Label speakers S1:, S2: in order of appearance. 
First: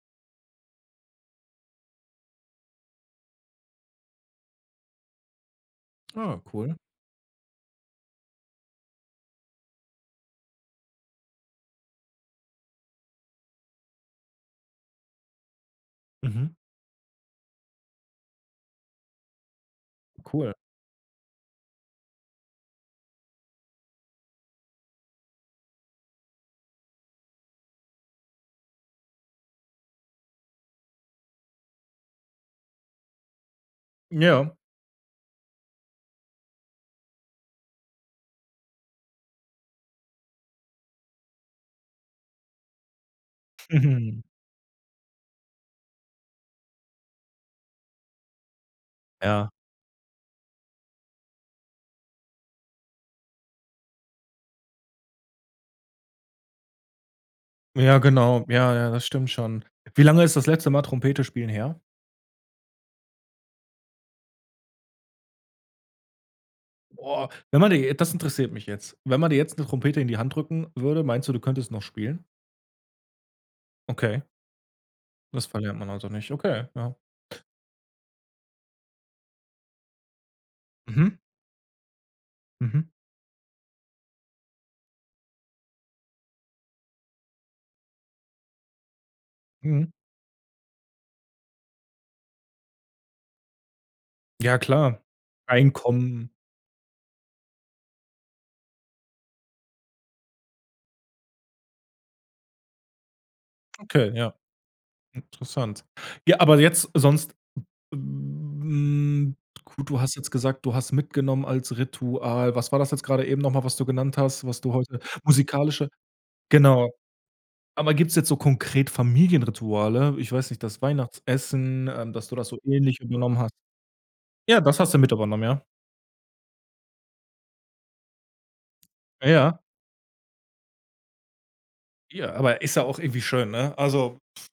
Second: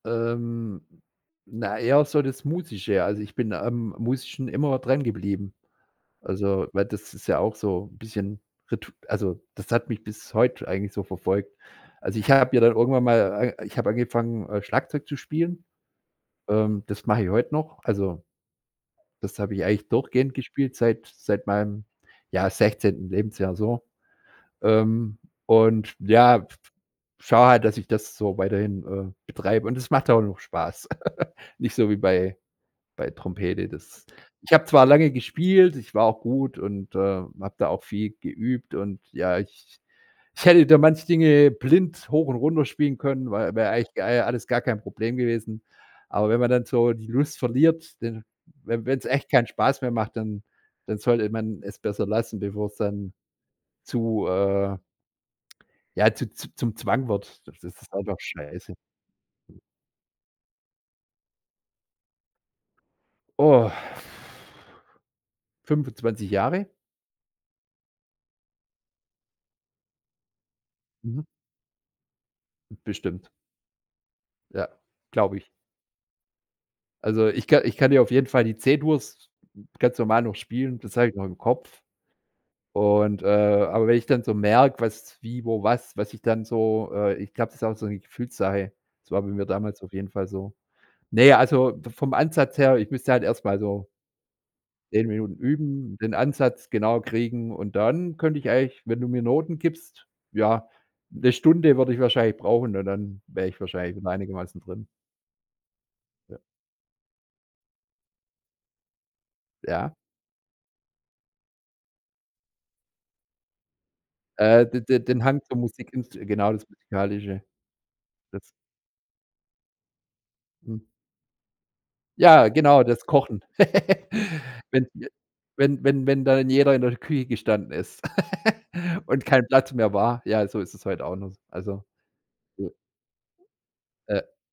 S1: Ähm, na, eher so das Musische. Also, ich bin am Musischen immer drangeblieben.
S2: Ah,
S1: Also,
S2: cool.
S1: weil das ist ja auch so bisschen Ritu also, das hat mich bis heute eigentlich so verfolgt. Also, ich habe ja dann irgendwann mal äh, ich habe angefangen, äh, Schlagzeug zu spielen.
S2: Mhm.
S1: Ähm, das mache ich heute noch. Also, das habe ich eigentlich durchgehend
S2: Cool.
S1: gespielt seit seit meinem, ja, 16. Lebensjahr so. Ähm, und ja, f f schaue halt, dass ich das so weiterhin, äh, betreibe. Und das macht auch noch Spaß. Nicht so wie bei bei Trompete. Das ich
S2: Ja.
S1: habe zwar lange gespielt, ich war auch gut und, äh, habe da auch viel geübt. Und ja, ich ich hätte da manche Dinge blind hoch und runter spielen können, wei wäre eigentlich, äh,
S2: Mhm.
S1: alles gar kein Problem gewesen. Aber wenn man dann so die Lust verliert, denn wenn wenn wenn's echt keinen
S2: Ja.
S1: Spaß mehr macht, dann dann sollte man es besser lassen, bevor es dann zu, äh Ja, zu zu zum Zwang wird. Das ist ja
S2: Ja,
S1: auch noch
S2: genau.
S1: scheiße.
S2: Ja, ja, das stimmt schon. Wie lange ist das letzte Mal Trompete spielen her?
S1: Oh. 25 Jahre.
S2: Oh, wenn man dir j das interessiert mich jetzt, wenn man dir jetzt 'ne Trompete in die Hand drücken würde,
S1: Mhm.
S2: meinst du, du könntest noch spielen?
S1: Bestimmt.
S2: Okay.
S1: Ja, glaube
S2: Das
S1: ich.
S2: verlernt man also nicht. Okay. Ja.
S1: Also ich ka ich kann dir auf jeden Fall die C-Dur's ganz normal noch spielen, das habe ich
S2: Mhm.
S1: noch im Kopf.
S2: Mhm.
S1: Und, äh aber wenn ich dann so merke, was wie wo was was ich dann so, äh ich glaube, das ist auch so 'ne Gefühlssache. Das war bei mir damals
S2: Mhm.
S1: auf jeden Fall so. Ne, also v vom Ansatz her, ich müsste halt erst mal so
S2: Ja klar,
S1: 10 Minuten üben, den
S2: reinkommen.
S1: Ansatz genau kriegen und dann könnte ich eigentlich, wenn du mir Noten gibst ja, 'ne Stunde würde ich wahrscheinlich brauchen und dann wäre ich wahrscheinlich wieder
S2: Okay, ja.
S1: einigermaßen drin.
S2: Interessant. Ja,
S1: Ja.
S2: aber jetzt sonst w hm, gut,
S1: Ja.
S2: du hast jetzt gesagt, du hast mitgenommen als Ritual. Was war das jetzt grade eben noch mal, was du genannt hast, was
S1: Äh,
S2: du
S1: de
S2: heute
S1: de den Hang zur
S2: musikalische
S1: Musikins genau, das
S2: genau.
S1: musikalische.
S2: Aber gibt's jetzt so
S1: Das
S2: konkret Familienrituale? Ich weiß nicht,
S1: Mhm.
S2: das Weihnachtsessen, ähm, dass du das
S1: Ja,
S2: so
S1: genau,
S2: ähnlich
S1: das
S2: übernommen
S1: Kochen.
S2: hast. Ja, das
S1: Wenn
S2: hast du
S1: je
S2: mit übernommen, ja?
S1: wenn wenn wenn dann jeder in der Küche gestanden ist und
S2: Ah,
S1: kein
S2: ha.
S1: Platz mehr war, ja, so ist es heute auch noch. Also,
S2: Ja, aber ist
S1: [unintelligible]
S2: ja auch irgendwie schön, ne? Also
S1: Äh